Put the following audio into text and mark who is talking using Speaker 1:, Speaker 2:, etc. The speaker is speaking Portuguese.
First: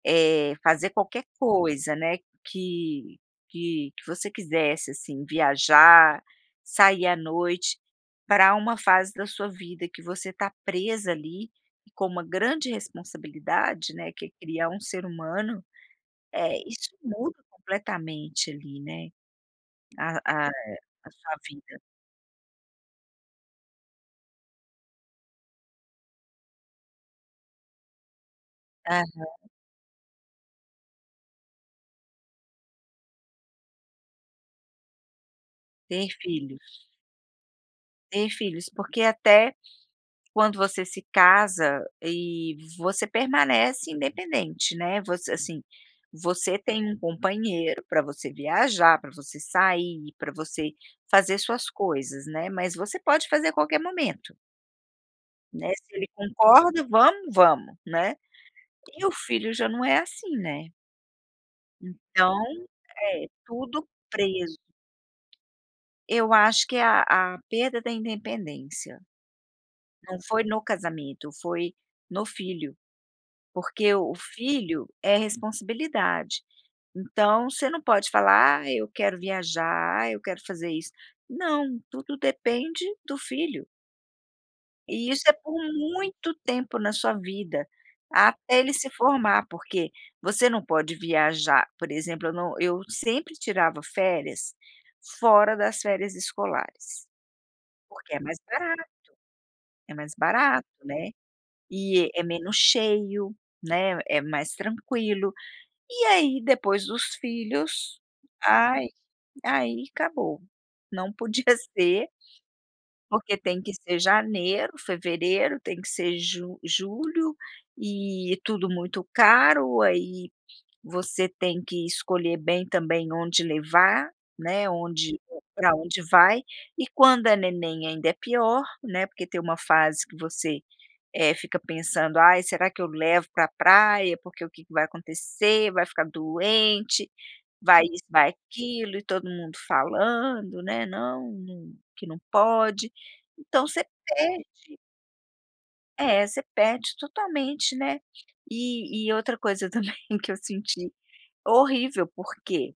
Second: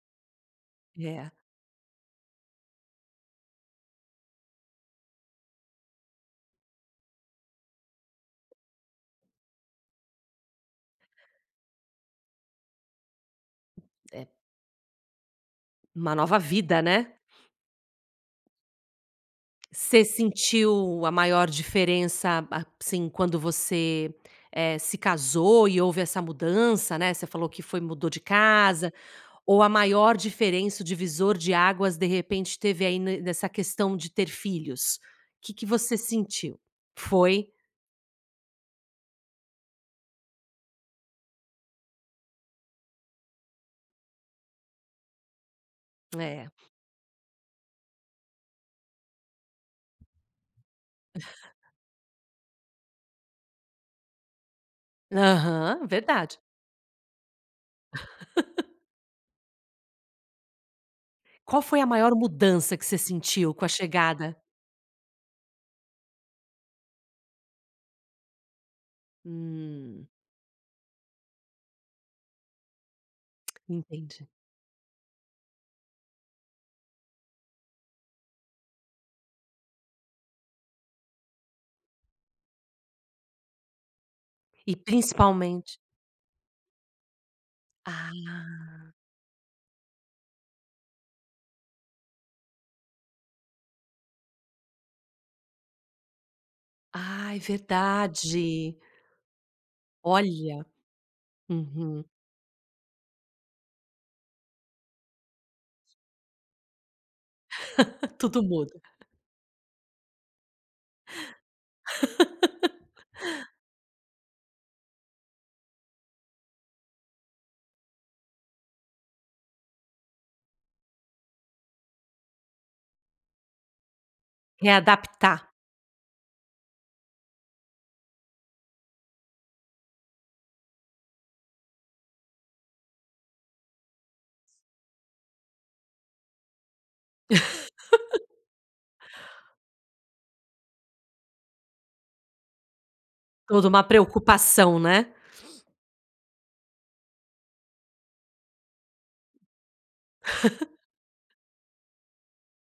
Speaker 1: É, fazer qualquer
Speaker 2: É.
Speaker 1: coisa, né, que que que você quisesse, assim, viajar, sair à noite, pra uma fase da sua vida, que você tá presa, ali, e com uma grande responsabilidade, né, que é
Speaker 2: É.
Speaker 1: criar um ser humano,
Speaker 2: Uma nova
Speaker 1: eh,
Speaker 2: vida
Speaker 1: isso
Speaker 2: né?
Speaker 1: muda completamente, ali, né,
Speaker 2: Você
Speaker 1: a a eh,
Speaker 2: sentiu,
Speaker 1: a
Speaker 2: a
Speaker 1: sua
Speaker 2: maior
Speaker 1: vida.
Speaker 2: diferença, a assim, quando você, eh, se casou e houve essa mudança, né, você falou que foi mudou de casa.
Speaker 1: Aham.
Speaker 2: Ou a maior diferença, o divisor de águas de repente teve, aí, no nessa questão de ter filhos? Que que você
Speaker 1: Ter
Speaker 2: sentiu?
Speaker 1: filhos.
Speaker 2: Foi?
Speaker 1: Ter filhos, porque até, quando você se casa, eh, você permanece independente, né. Você assim,
Speaker 2: É.
Speaker 1: você tem um companheiro pra você viajar, pra você sair, pra você, fazer suas coisas, né, mas você pode fazer a qualquer momento Né,
Speaker 2: Aham,
Speaker 1: se ele
Speaker 2: verdade.
Speaker 1: concorda, vamos, vamos, né. E, o filho já não é assim né.
Speaker 2: Qual foi a maior
Speaker 1: Então
Speaker 2: mudança, que você
Speaker 1: É,
Speaker 2: sentiu com a
Speaker 1: tudo
Speaker 2: chegada
Speaker 1: preso. Eu acho que a a perda da independência.
Speaker 2: Hum.
Speaker 1: Não foi no casamento, foi no filho. Porque o
Speaker 2: Entendi.
Speaker 1: filho é responsabilidade, então, você não pode falar: "Ah, eu quero viajar. Ah, eu quero fazer isso", Não! Tudo depende do filho.
Speaker 2: E
Speaker 1: E, isso é por
Speaker 2: principalmente
Speaker 1: muito tempo na sua vida, até
Speaker 2: Ah!
Speaker 1: ele se formar. Porque, você não pode viajar por exemplo, eu não eu, sempre tirava férias, fora das férias escolares.
Speaker 2: Ai,
Speaker 1: Porque é mais
Speaker 2: verdade! Olha.
Speaker 1: barato, né,
Speaker 2: Uhum.
Speaker 1: e é menos cheio, né, é mais tranquilo. E aí, depois dos filhos,
Speaker 2: Tudo muda.
Speaker 1: ai. Aí, acabou! Não podia ser porque tem que ser janeiro, fevereiro, tem que ser ju julho, eh, tudo muito caro, aí você tem que escolher bem também, onde levar, né, onde
Speaker 2: Readaptar.
Speaker 1: pra onde vai, e quando é neném ainda é pior, né, porque tem uma fase, que você, eh, fica pensando: "Ai, será que eu levo pra praia? Porque o que que vai acontecer? Vai ficar doente! Vai isso, vai aquilo" e todo mundo falando, né: "Não, que não pode!". Então
Speaker 2: Tudo uma
Speaker 1: você perde
Speaker 2: preocupação, né?
Speaker 1: É, você perde totalmente, né. E e outra coisa também que eu senti Horrível porque